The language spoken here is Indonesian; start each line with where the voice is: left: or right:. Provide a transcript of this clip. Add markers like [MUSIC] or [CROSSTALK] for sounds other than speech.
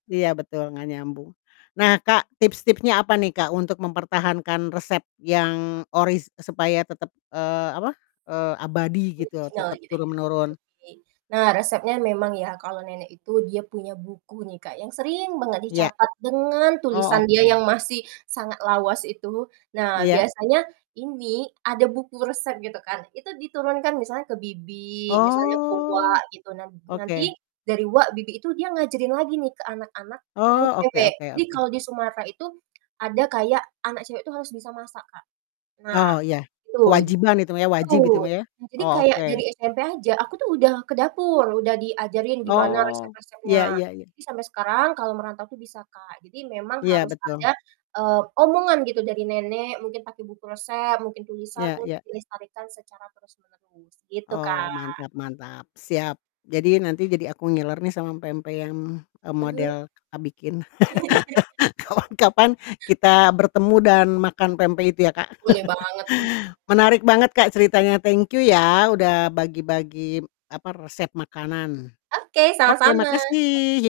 left: Iya betul, gak nyambung. Nah, Kak, tips-tipsnya apa nih Kak, untuk mempertahankan resep yang oris supaya tetap, eee, apa, eee, abadi gitu,
right: Original
left: tetap
right: gitu
left: turun
right: ya.
left: menurun.
right: Jadi nah resepnya memang ya, kalau nenek itu dia punya buku nih Kak, yang sering banget
left: Iya.
right: dicatat dengan
left: Oh,
right: tulisan dia
left: oke.
right: yang masih sangat lawas itu. Nah
left: Iya.
right: biasanya ini ada buku resep gitu kan, itu diturunkan, misalnya ke bibi, misalnya ke uwa
left: Oh.
right: gitu. Nan nanti
left: Oke.
right: dari uwa, bibi, itu dia ngajarin lagi nih ke anak-anak yang
left: Oh, oke
right: cewek.
left: oke
right: Jadi
left: oke.
right: kalau di Sumatera itu, ada kayak anak cewek itu harus bisa masak Kak. Nah
left: Oh iya.
right: betul,
left: Kewajiban itu mah ya, wajib itu
right: betul.
left: mah ya.
right: Jadi
left: Oh,
right: kayak dari
left: oke.
right: SMP aja, aku tuh udah ke dapur udah diajarin gimana
left: Oh, iya
right: resep-resepnya,
left: iya iya.
right: jadi sampai sekarang kalau merantau tuh bisa Kak. Jadi memang
left: Iya,
right: harus ada,
left: betul.
right: eee, omongan gitu dari nenek, mungkin pakai buku resep, mungkin tulisan
left: Iya
right: untuk
left: iya.
right: dilestarikan secara terus-menerus, gitu
left: Oh,
right: Kak.
left: mantap mantap. Siap. Jadi nanti jadi aku ngiler nih sama pempek yang, eee,
right: Eee.
left: model Kakak bikin. [LAUGHS]
right: [CHUCKLES]
left: Kapan-kapan kita bertemu dan makan pempek itu ya Kak.
right: Boleh banget tuh.
left: [CHUCKLES] Menarik banget Kak, ceritanya. Thank you, ya udah bagi-bagi, apa, resep makanan.
right: Oke,
left: Oke,
right: sama-sama.
left: makasih
right: Sam
left: yi